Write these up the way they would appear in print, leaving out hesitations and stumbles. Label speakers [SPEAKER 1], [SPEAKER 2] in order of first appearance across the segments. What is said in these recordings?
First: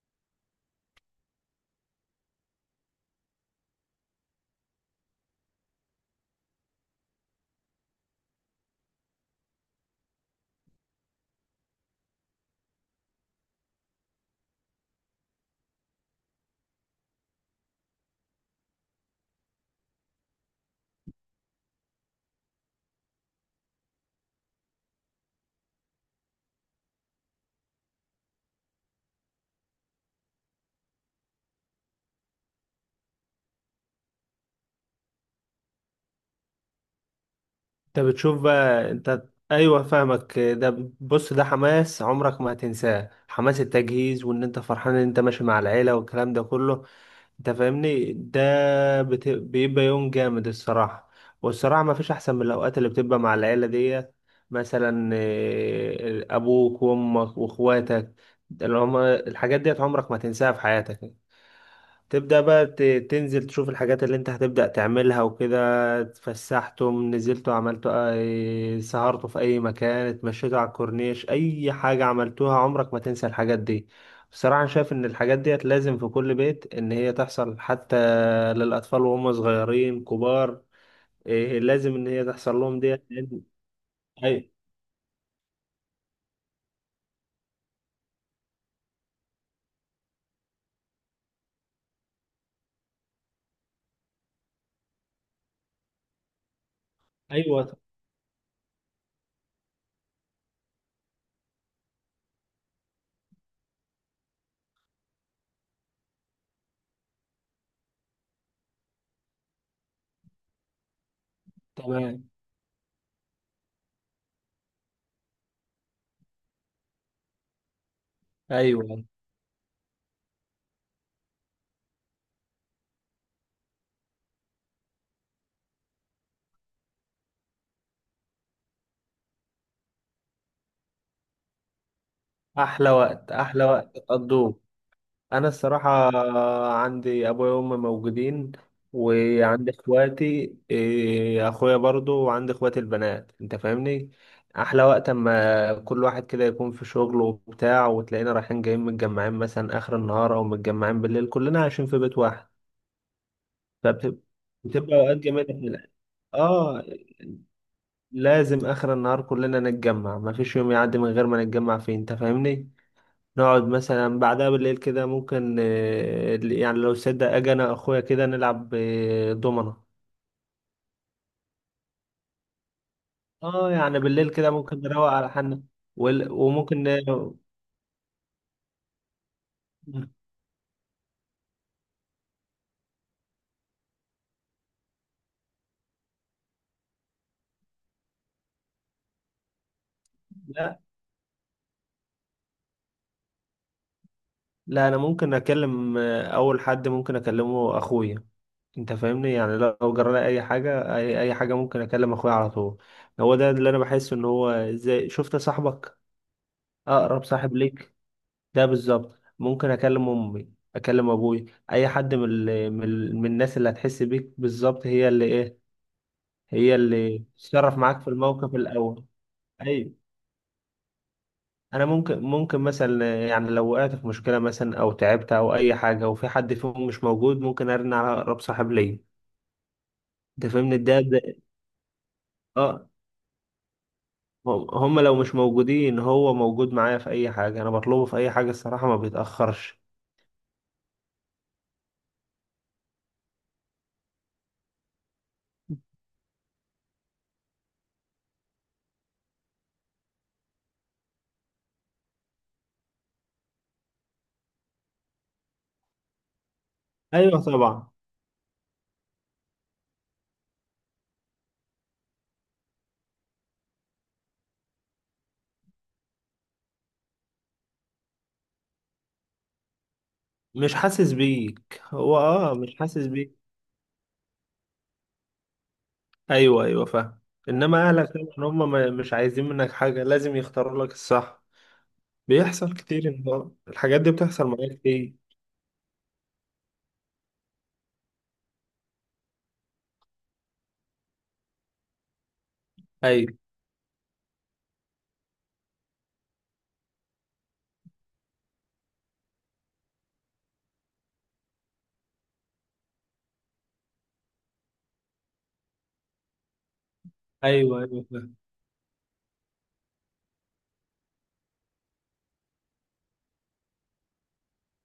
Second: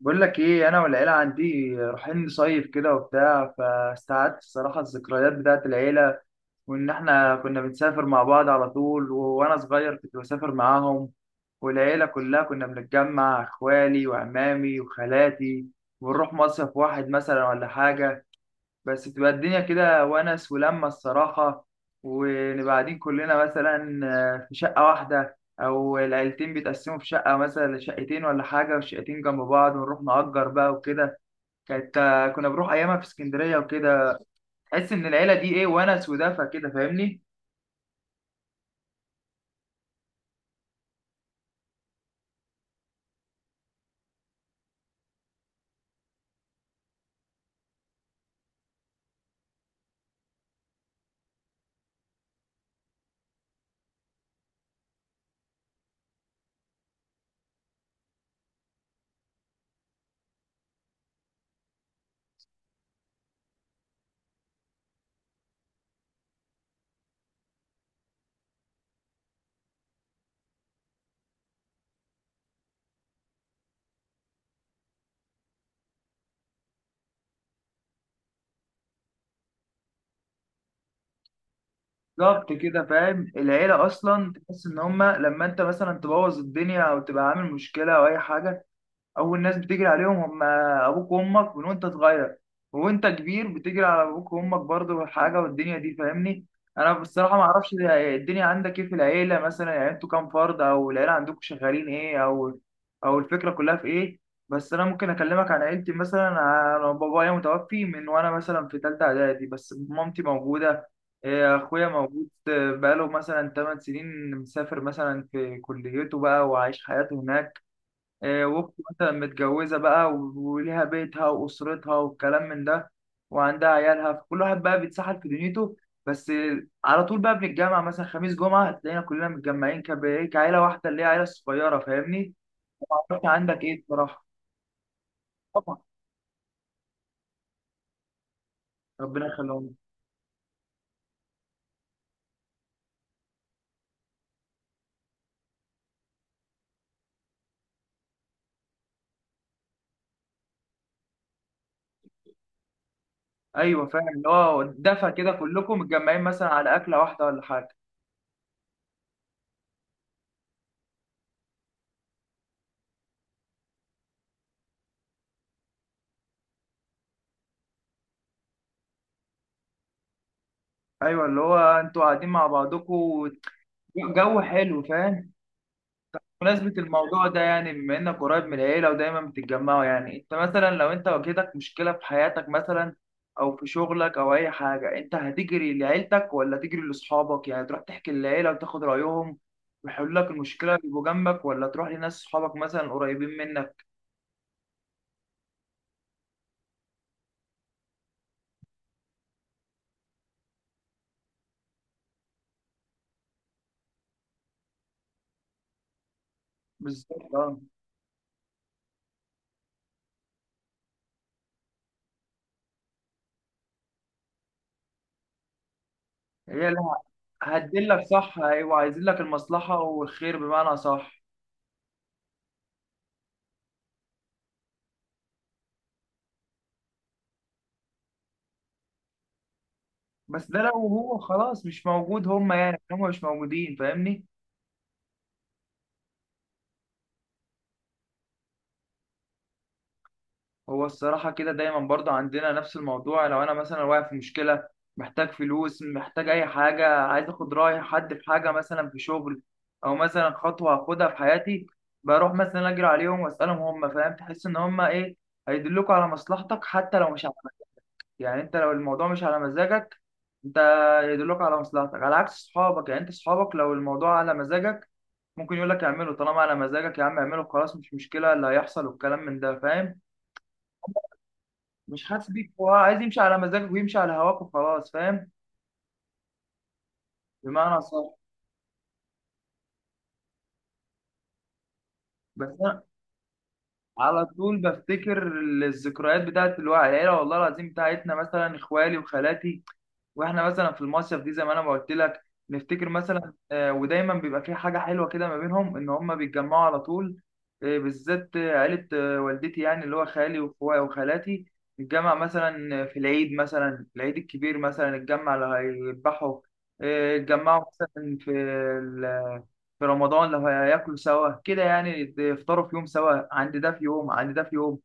[SPEAKER 1] بقول لك ايه، انا والعيله عندي رايحين نصيف كده وبتاع، فاستعدت الصراحه الذكريات بتاعت العيله. وان احنا كنا بنسافر مع بعض على طول. وانا صغير كنت بسافر معاهم، والعيله كلها كنا بنتجمع، اخوالي وعمامي وخالاتي، ونروح مصيف واحد مثلا ولا حاجه. بس تبقى الدنيا كده ونس ولمة الصراحة. ونبقى قاعدين كلنا مثلا في شقة واحدة، أو العيلتين بيتقسموا في شقة مثلا، شقتين ولا حاجة، والشقتين جنب بعض ونروح نأجر بقى وكده. كانت كنا بنروح أيامها في اسكندرية وكده. تحس إن العيلة دي إيه، ونس ودفى كده، فاهمني؟
[SPEAKER 2] انت بتشوف بقى، انت. ايوه، فاهمك. ده بص، ده حماس عمرك ما هتنساه، حماس التجهيز، وان انت فرحان ان انت ماشي مع العيله والكلام ده كله. انت فاهمني؟ ده بيبقى يوم جامد، الصراحه. والصراحه ما فيش احسن من الاوقات اللي بتبقى مع العيله دي. مثلا ابوك وامك واخواتك، اللي هما الحاجات ديت عمرك ما تنساها في حياتك. تبدأ بقى تنزل تشوف الحاجات اللي انت هتبدأ تعملها وكده. اتفسحتم، نزلتوا، عملتوا سهرتوا في اي مكان، اتمشيتوا على الكورنيش، اي حاجة عملتوها عمرك ما تنسى الحاجات دي. بصراحة أنا شايف ان الحاجات ديت لازم في كل بيت ان هي تحصل، حتى للأطفال، وهم صغيرين كبار، إيه لازم ان هي
[SPEAKER 1] بالظبط
[SPEAKER 2] تحصل لهم
[SPEAKER 1] كده،
[SPEAKER 2] ديت
[SPEAKER 1] فاهم؟ العيلة أصلا
[SPEAKER 2] أي-
[SPEAKER 1] تحس إن هما لما أنت مثلا تبوظ الدنيا أو تبقى عامل مشكلة أو أي حاجة، اول ناس بتجري عليهم هم ابوك وامك من وانت صغير. وانت كبير بتجري على ابوك وامك برضه، حاجه والدنيا دي فاهمني. انا بصراحه ما اعرفش
[SPEAKER 2] ايوه
[SPEAKER 1] الدنيا عندك ايه في العيله مثلا، يعني انتوا كام فرد، او العيله عندكم شغالين ايه، او او الفكره كلها في ايه. بس انا ممكن اكلمك عن عيلتي. مثلا انا بابايا متوفي من وانا مثلا في ثالثه اعدادي، بس مامتي موجوده. إيه، اخويا
[SPEAKER 2] تمام.
[SPEAKER 1] موجود، بقاله مثلا 8 سنين مسافر مثلا في كليته بقى وعايش حياته هناك. واخته
[SPEAKER 2] ايوه،
[SPEAKER 1] مثلا متجوزة بقى، وليها بيتها وأسرتها والكلام من ده، وعندها عيالها. فكل واحد بقى بيتسحل في دنيته. بس على طول بقى بنتجمع مثلا خميس جمعة، تلاقينا كلنا متجمعين، كب- إيه، كعيلة واحدة اللي هي عيلة صغيرة، فاهمني؟
[SPEAKER 2] احلى
[SPEAKER 1] معرفش
[SPEAKER 2] وقت،
[SPEAKER 1] عندك
[SPEAKER 2] احلى
[SPEAKER 1] إيه
[SPEAKER 2] وقت
[SPEAKER 1] بصراحة.
[SPEAKER 2] تقضوه. انا
[SPEAKER 1] طبعا.
[SPEAKER 2] الصراحه عندي ابويا وامي موجودين،
[SPEAKER 1] ربنا
[SPEAKER 2] وعندي
[SPEAKER 1] يخليهم.
[SPEAKER 2] اخواتي، اخويا برضو، وعندي اخواتي البنات، انت فاهمني. احلى وقت اما كل واحد كده يكون في شغله وبتاع، وتلاقينا رايحين جايين متجمعين مثلا اخر النهار، او متجمعين بالليل كلنا عايشين في بيت واحد.
[SPEAKER 1] أيوه فاهم، اللي هو
[SPEAKER 2] فبتبقى
[SPEAKER 1] دفى
[SPEAKER 2] اوقات
[SPEAKER 1] كده،
[SPEAKER 2] جميله
[SPEAKER 1] كلكم متجمعين مثلا على
[SPEAKER 2] اه،
[SPEAKER 1] أكلة واحدة ولا حاجة.
[SPEAKER 2] لازم اخر النهار كلنا نتجمع، مفيش يوم يعدي من غير ما نتجمع فيه، انت فاهمني. نقعد مثلا بعدها بالليل كده، ممكن يعني لو صدق اجي انا اخويا كده نلعب دومنة.
[SPEAKER 1] أيوه اللي هو أنتوا قاعدين مع بعضكم.
[SPEAKER 2] اه، يعني بالليل
[SPEAKER 1] جو
[SPEAKER 2] كده ممكن
[SPEAKER 1] حلو،
[SPEAKER 2] نروق على
[SPEAKER 1] فاهم؟
[SPEAKER 2] حالنا،
[SPEAKER 1] بمناسبة
[SPEAKER 2] وممكن
[SPEAKER 1] الموضوع ده، يعني بما إنك قريب من العيلة ودايما بتتجمعوا، يعني أنت مثلا لو أنت واجهتك مشكلة في حياتك مثلا، أو في شغلك أو أي حاجة، أنت هتجري لعيلتك ولا تجري لأصحابك؟ يعني تروح تحكي للعيلة وتاخد رأيهم ويحلوا لك المشكلة،
[SPEAKER 2] لا
[SPEAKER 1] يبقوا جنبك، ولا تروح لناس صحابك مثلا قريبين منك؟
[SPEAKER 2] لا، انا ممكن اكلم، اول حد ممكن اكلمه اخويا. انت فاهمني، يعني لو جرى لي اي حاجه، اي حاجه ممكن اكلم اخويا على طول. هو ده اللي انا بحس ان هو زي شفت صاحبك، اقرب
[SPEAKER 1] بالظبط
[SPEAKER 2] صاحب
[SPEAKER 1] أه.
[SPEAKER 2] ليك. ده بالظبط، ممكن اكلم امي، اكلم ابوي، اي حد من الناس اللي هتحس بيك بالظبط،
[SPEAKER 1] هي
[SPEAKER 2] هي
[SPEAKER 1] لا.
[SPEAKER 2] اللي تتصرف معاك
[SPEAKER 1] هتدلك
[SPEAKER 2] في
[SPEAKER 1] صح،
[SPEAKER 2] الموقف
[SPEAKER 1] أيوة عايزين
[SPEAKER 2] الاول.
[SPEAKER 1] لك المصلحة
[SPEAKER 2] اي،
[SPEAKER 1] والخير، بمعنى صح.
[SPEAKER 2] انا ممكن مثلا، يعني لو وقعت في مشكله مثلا او تعبت او اي حاجه وفي حد فيهم مش موجود، ممكن ارن على اقرب صاحب ليا. انت
[SPEAKER 1] بس ده لو
[SPEAKER 2] فاهمني،
[SPEAKER 1] هو
[SPEAKER 2] ده.
[SPEAKER 1] خلاص مش موجود، هما يعني
[SPEAKER 2] اه.
[SPEAKER 1] هما مش موجودين فاهمني.
[SPEAKER 2] هم لو مش موجودين، هو موجود معايا في اي حاجه، انا بطلبه في اي حاجه الصراحه ما بيتاخرش.
[SPEAKER 1] هو الصراحة كده دايما برضه عندنا نفس الموضوع. لو أنا مثلا واقع في مشكلة، محتاج فلوس، محتاج أي حاجة، عايز أخد رأي حد في حاجة مثلا في شغل، أو مثلا خطوة هاخدها في حياتي، بروح مثلا أجري عليهم وأسألهم هم، فاهم؟ تحس إن هم إيه، هيدلوك على مصلحتك حتى لو مش على
[SPEAKER 2] ايوه
[SPEAKER 1] مزاجك.
[SPEAKER 2] طبعا.
[SPEAKER 1] يعني أنت لو الموضوع مش على مزاجك، أنت يدلوك على مصلحتك، على عكس صحابك. يعني أنت صحابك لو الموضوع على مزاجك، ممكن يقول لك اعمله، طالما على مزاجك يا عم اعمله، خلاص مش مشكلة اللي هيحصل والكلام من ده، فاهم؟
[SPEAKER 2] مش حاسس بيك
[SPEAKER 1] مش
[SPEAKER 2] هو،
[SPEAKER 1] حاسس بيك، هو
[SPEAKER 2] مش
[SPEAKER 1] عايز
[SPEAKER 2] حاسس
[SPEAKER 1] يمشي
[SPEAKER 2] بيك.
[SPEAKER 1] على مزاجك ويمشي على هواك وخلاص، فاهم؟
[SPEAKER 2] ايوه ايوه، فاهم.
[SPEAKER 1] بمعنى
[SPEAKER 2] انما اهلك،
[SPEAKER 1] صح.
[SPEAKER 2] طبعا هم مش عايزين منك حاجه، لازم يختاروا لك الصح.
[SPEAKER 1] بس
[SPEAKER 2] بيحصل
[SPEAKER 1] انا
[SPEAKER 2] كتير، الحاجات دي
[SPEAKER 1] على
[SPEAKER 2] بتحصل
[SPEAKER 1] طول
[SPEAKER 2] معايا كتير.
[SPEAKER 1] بفتكر الذكريات بتاعت الوعي، العيله والله العظيم بتاعتنا، مثلا اخوالي وخالاتي، واحنا مثلا في المصيف دي، زي ما انا ما قلت لك. نفتكر
[SPEAKER 2] ايوه
[SPEAKER 1] مثلا، ودايما بيبقى في حاجه حلوه كده ما بينهم، ان هم بيتجمعوا على طول. بالذات عيله والدتي، يعني اللي هو خالي واخويا وخالاتي. نتجمع مثلا في العيد، مثلا العيد الكبير مثلا نتجمع لو هيذبحوا. آه، نتجمعوا
[SPEAKER 2] ايوه ايوه
[SPEAKER 1] مثلا في
[SPEAKER 2] فاهم.
[SPEAKER 1] ال- في رمضان لو هياكلوا سوا كده، يعني يفطروا في يوم سوا، عند ده في يوم، عند ده في يوم.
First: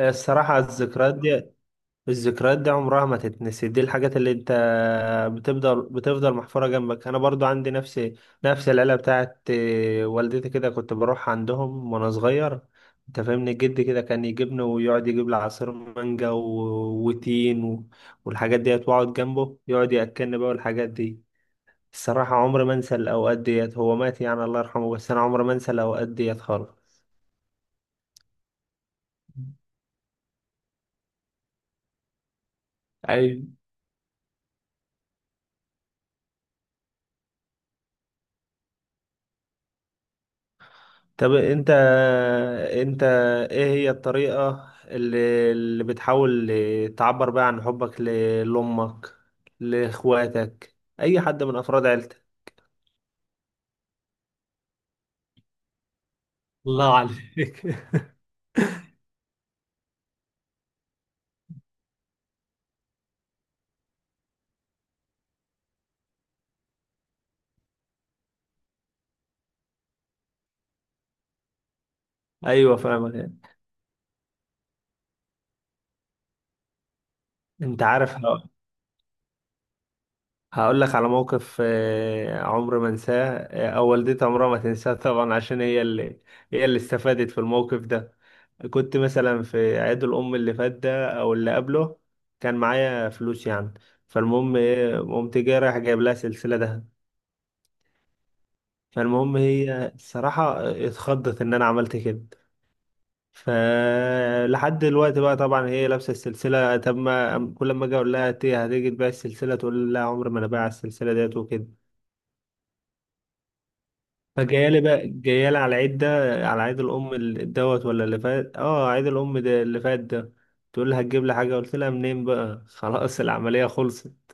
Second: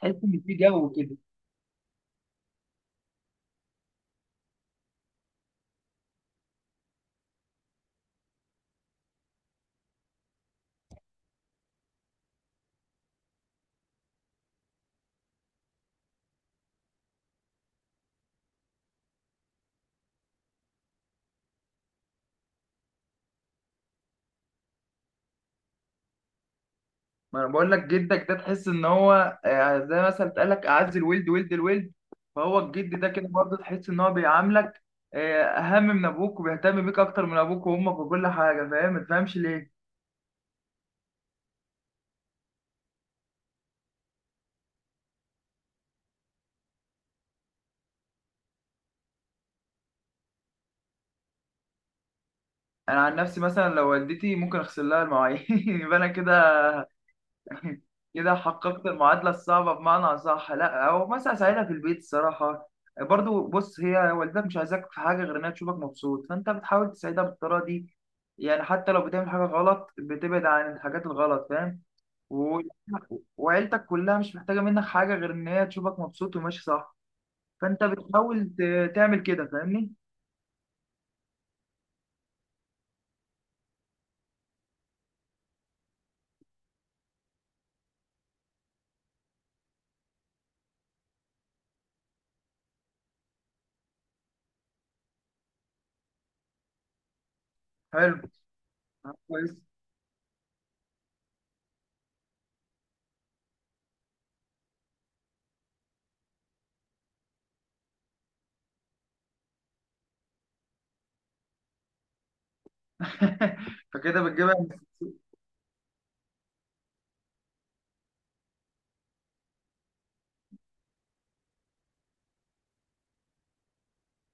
[SPEAKER 1] تحس ان في جو كده.
[SPEAKER 2] الذكريات دي عمرها ما تتنسي، دي الحاجات اللي انت بتفضل محفورة جنبك. انا برضو عندي نفس العيلة بتاعت والدتي، كده كنت بروح عندهم وانا صغير. انت فاهمني، جدي كده كان يجيبني ويقعد يجيب لي عصير مانجا وتين والحاجات ديت، واقعد جنبه يقعد ياكلني بقى والحاجات دي. الصراحة عمري ما انسى الاوقات ديت، هو مات يعني، الله يرحمه، بس انا عمري ما انسى الاوقات ديت خالص.
[SPEAKER 1] ما انا بقول لك، جدك ده تحس ان هو، زي مثلا بتقول لك اعز الولد ولد الولد. فهو الجد ده كده
[SPEAKER 2] ايوه.
[SPEAKER 1] برضه تحس ان هو بيعاملك اهم من ابوك، وبيهتم بيك اكتر من ابوك وامك وكل حاجه، فاهم؟ ما تفهمش ليه.
[SPEAKER 2] طب انت ايه هي الطريقة اللي بتحاول تعبر بيها عن حبك لأمك، لإخواتك، أي حد من أفراد عيلتك؟
[SPEAKER 1] انا عن نفسي مثلا لو والدتي، ممكن اغسل لها المواعين يبقى انا كده،
[SPEAKER 2] الله عليك
[SPEAKER 1] كده حققت المعادلة الصعبة، بمعنى أصح. لا، أو مثلا أساعدها في البيت الصراحة. برضو بص، هي والدتك مش عايزاك في حاجة غير إنها تشوفك مبسوط، فأنت بتحاول تساعدها بالطريقة دي. يعني حتى لو بتعمل حاجة غلط، بتبعد عن الحاجات الغلط، فاهم؟ و...
[SPEAKER 2] أيوة فاهمك.
[SPEAKER 1] وعيلتك كلها مش محتاجة منك حاجة غير إن هي تشوفك مبسوط وماشي صح، فأنت
[SPEAKER 2] انت عارف،
[SPEAKER 1] بتحاول تعمل كده، فاهمني؟
[SPEAKER 2] هقول لك على موقف عمر ما انساه، او والدتي عمرها ما تنساه، طبعا عشان هي اللي استفادت في الموقف ده. كنت مثلا في عيد الام اللي فات ده او اللي قبله، كان معايا فلوس يعني. فالمهم قمت جاي رايح جايب لها سلسله ده.
[SPEAKER 1] حلو.
[SPEAKER 2] فالمهم
[SPEAKER 1] كويس.
[SPEAKER 2] هي الصراحه اتخضت ان انا عملت كده. فلحد دلوقتي بقى، طبعا هي لابسه السلسله. طب ما كل ما اجي اقول لها "إنت هتيجي تبيع السلسله؟" تقول لي لا، عمر ما انا بايع السلسله ديت، وكده.
[SPEAKER 1] فكده بتجيبها.
[SPEAKER 2] فجايالي بقى جايالي على العيد ده، على عيد الأم دوت، ولا اللي فات. اه، عيد الأم ده اللي فات ده. تقول لي هتجيب لي حاجة؟ قلت لها منين بقى خلاص العملية خلصت،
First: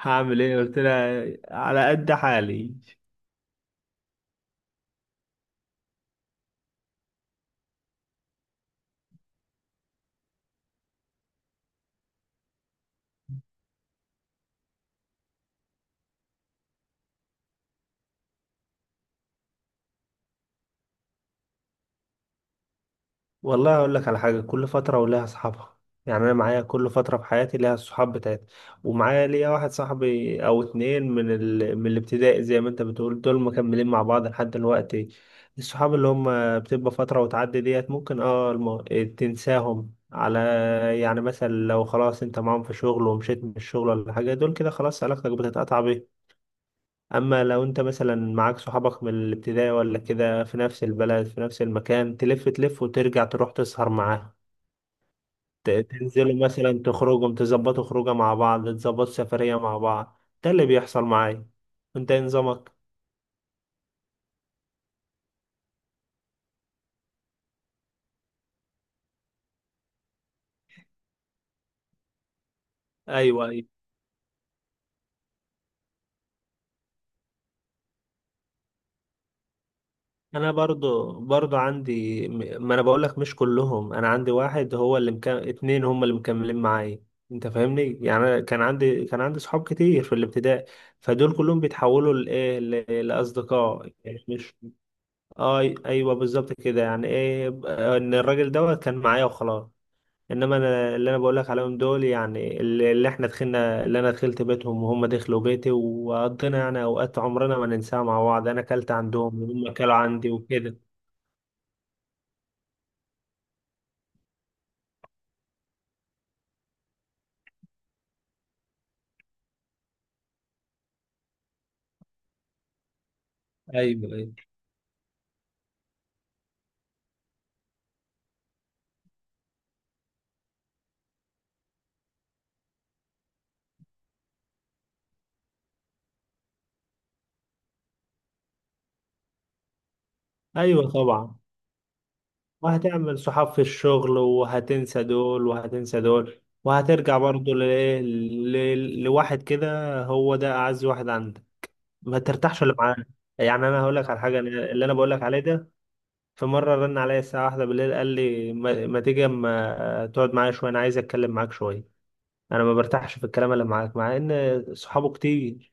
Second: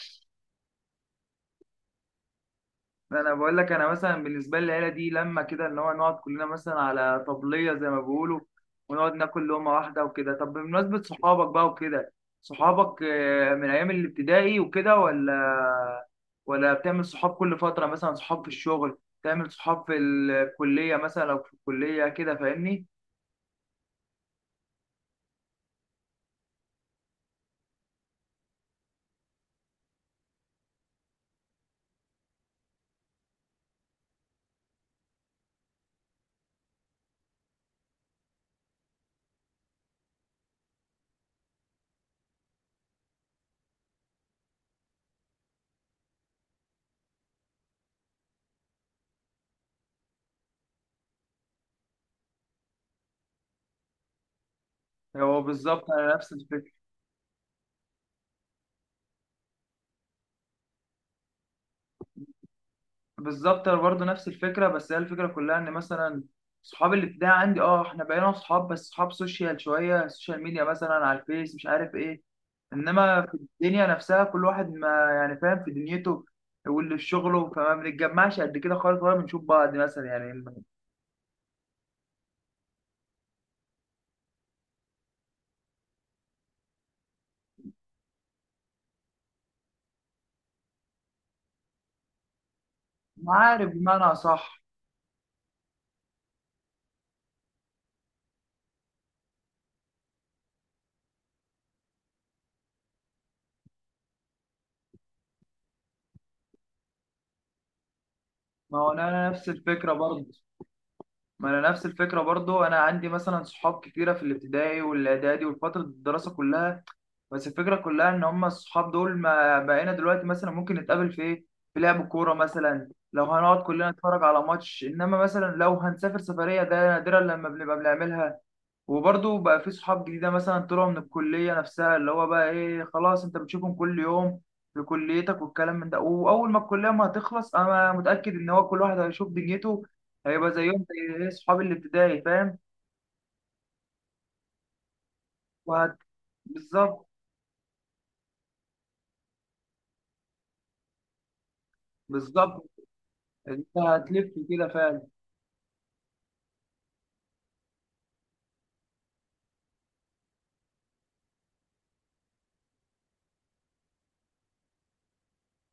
[SPEAKER 2] هعمل ايه؟ قلت لها على قد حالي.
[SPEAKER 1] انا بقول لك، انا مثلا بالنسبه لي العيله دي، لما كده اللي هو نقعد كلنا مثلا على طبليه زي ما بيقولوا، ونقعد ناكل لقمه واحده وكده. طب بمناسبه صحابك بقى وكده، صحابك من ايام الابتدائي وكده، ولا ولا بتعمل صحاب كل فتره؟ مثلا صحاب في الشغل، تعمل صحاب في الكليه مثلا لو في الكليه كده، فاهمني؟
[SPEAKER 2] والله اقول لك على حاجه، كل فتره ولها اصحابها. يعني انا معايا كل فتره في حياتي ليها الصحاب بتاعتي. ومعايا ليا واحد صاحبي او اتنين من الابتدائي، زي ما انت بتقول، دول مكملين مع بعض لحد دلوقتي. الصحاب اللي هم بتبقى فتره وتعدي ديت ممكن تنساهم على. يعني مثلا لو خلاص انت معاهم في شغل ومشيت من الشغل ولا حاجه، دول كده خلاص علاقتك بتتقطع بيهم. اما لو انت مثلا معاك صحابك من الابتدائي ولا كده في نفس البلد، في نفس المكان، تلف تلف وترجع تروح تسهر معاهم.
[SPEAKER 1] هو بالظبط انا نفس
[SPEAKER 2] تنزلوا
[SPEAKER 1] الفكره.
[SPEAKER 2] مثلا تخرجوا، تظبطوا خروجه مع بعض، تظبطوا سفرية مع بعض. ده اللي بيحصل معايا. انت إيه نظامك؟
[SPEAKER 1] بالظبط انا برضه نفس الفكره. بس هي الفكره كلها ان مثلا صحاب الابتدائي عندي اه، احنا بقينا صحاب، بس صحاب سوشيال شويه، سوشيال ميديا مثلا على الفيس مش عارف ايه. انما في
[SPEAKER 2] ايوه ايوه.
[SPEAKER 1] الدنيا نفسها كل واحد ما يعني فاهم في دنيته، واللي في شغله، فما بنتجمعش قد كده خالص، ولا بنشوف بعض مثلا يعني.
[SPEAKER 2] انا برضو عندي ما انا بقول لك، مش كلهم. انا عندي واحد هو اللي مكمل، اتنين هم اللي مكملين معايا. انت فاهمني، يعني أنا كان عندي صحاب كتير في الابتدائي. فدول كلهم بيتحولوا
[SPEAKER 1] عارف
[SPEAKER 2] لاصدقاء،
[SPEAKER 1] بمعنى
[SPEAKER 2] يعني مش.
[SPEAKER 1] صح.
[SPEAKER 2] اي، ايوه، بالظبط كده. يعني ان الراجل دوت كان معايا وخلاص. انما انا، اللي انا بقول لك عليهم دول، يعني اللي احنا دخلنا، اللي انا دخلت بيتهم وهم دخلوا بيتي وقضينا يعني اوقات عمرنا ما ننساها مع بعض، انا
[SPEAKER 1] ما
[SPEAKER 2] اكلت
[SPEAKER 1] هو انا
[SPEAKER 2] عندهم
[SPEAKER 1] نفس
[SPEAKER 2] وهم
[SPEAKER 1] الفكره
[SPEAKER 2] اكلوا
[SPEAKER 1] برضه.
[SPEAKER 2] عندي وكده.
[SPEAKER 1] ما انا نفس الفكره برضه. انا عندي مثلا صحاب كتيره في الابتدائي والاعدادي والفتره الدراسه كلها. بس الفكرة كلها إن هما الصحاب دول ما بقينا دلوقتي مثلا ممكن نتقابل في إيه؟ في لعب الكورة مثلا، لو هنقعد كلنا
[SPEAKER 2] ايوه
[SPEAKER 1] نتفرج
[SPEAKER 2] ايوه.
[SPEAKER 1] على ماتش. إنما مثلا لو هنسافر سفرية، ده نادرا لما بنبقى بنعملها. وبرضه بقى في صحاب جديدة مثلا طلعوا من الكلية نفسها، اللي هو بقى إيه، خلاص أنت بتشوفهم كل يوم في كليتك والكلام من ده. وأول ما الكلية ما هتخلص، أنا متأكد إن هو كل واحد هيشوف دنيته، هيبقى زيهم،
[SPEAKER 2] ايوه
[SPEAKER 1] زي إيه،
[SPEAKER 2] طبعا،
[SPEAKER 1] صحاب الابتدائي، فاهم؟
[SPEAKER 2] وهتعمل صحاب في الشغل، وهتنسى دول
[SPEAKER 1] وهت
[SPEAKER 2] وهتنسى دول،
[SPEAKER 1] بالظبط.
[SPEAKER 2] وهترجع برضه لواحد كده، هو ده اعز واحد عندك، ما ترتاحش
[SPEAKER 1] بالظبط.
[SPEAKER 2] اللي معاه. يعني
[SPEAKER 1] أنت
[SPEAKER 2] انا هقول لك على
[SPEAKER 1] هتلف
[SPEAKER 2] حاجه،
[SPEAKER 1] كده
[SPEAKER 2] اللي انا
[SPEAKER 1] فعلا.
[SPEAKER 2] بقول لك عليه ده، في مرة رن عليا الساعة 1 بالليل قال لي ما تيجي اما تقعد معايا شوية، أنا عايز أتكلم معاك شوية، أنا ما برتاحش في الكلام اللي معاك، مع إن صحابه كتير.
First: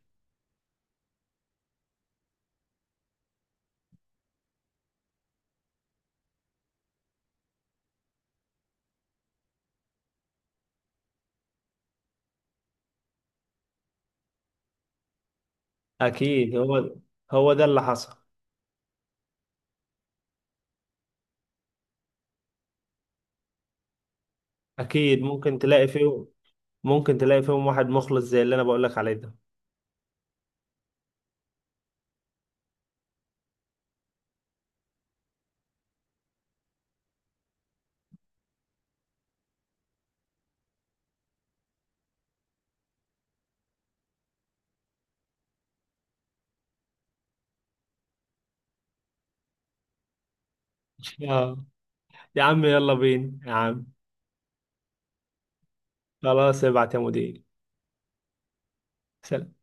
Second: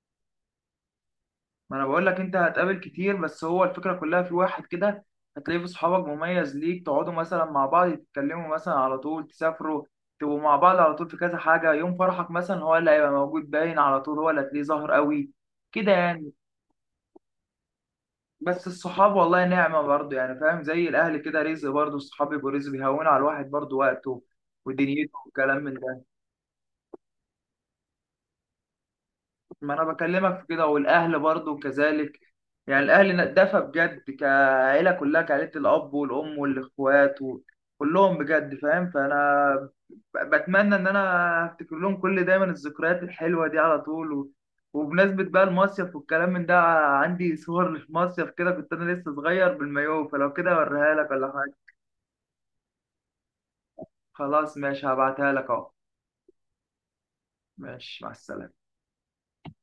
[SPEAKER 1] ما انا بقول لك انت هتقابل كتير، بس هو الفكره كلها في واحد كده هتلاقيه في صحابك مميز ليك، تقعدوا مثلا مع بعض، تتكلموا مثلا على طول، تسافروا، تبقوا مع بعض على طول في كذا حاجه. يوم فرحك مثلا هو اللي هيبقى موجود باين، على طول هو اللي هتلاقيه ظاهر قوي كده يعني.
[SPEAKER 2] أكيد هو ده اللي حصل.
[SPEAKER 1] بس الصحاب والله نعمه برضه، يعني فاهم؟ زي الاهل كده رزق، برضه الصحاب يبقوا رزق، بيهونوا على الواحد برضه وقته ودنيته
[SPEAKER 2] أكيد
[SPEAKER 1] والكلام من ده.
[SPEAKER 2] ممكن تلاقي فيهم واحد مخلص زي اللي أنا بقولك عليه ده.
[SPEAKER 1] ما انا بكلمك في كده، والاهل برضو كذلك. يعني الاهل دفى بجد، كعيله كلها، كعيله، الاب والام والاخوات كلهم بجد، فاهم؟ فانا بتمنى ان انا افتكر لهم كل دايما الذكريات الحلوه دي على طول، وبمناسبه بقى المصيف والكلام من ده، عندي صور للمصيف كده، كنت انا لسه صغير بالمايوه. فلو كده اوريها لك ولا حاجه.
[SPEAKER 2] اه، يا عم يلا بينا يا عم.
[SPEAKER 1] خلاص ماشي، هبعتها لك اهو.
[SPEAKER 2] خلاص ابعت يا مدير.
[SPEAKER 1] ماشي مع السلامه.
[SPEAKER 2] سلام.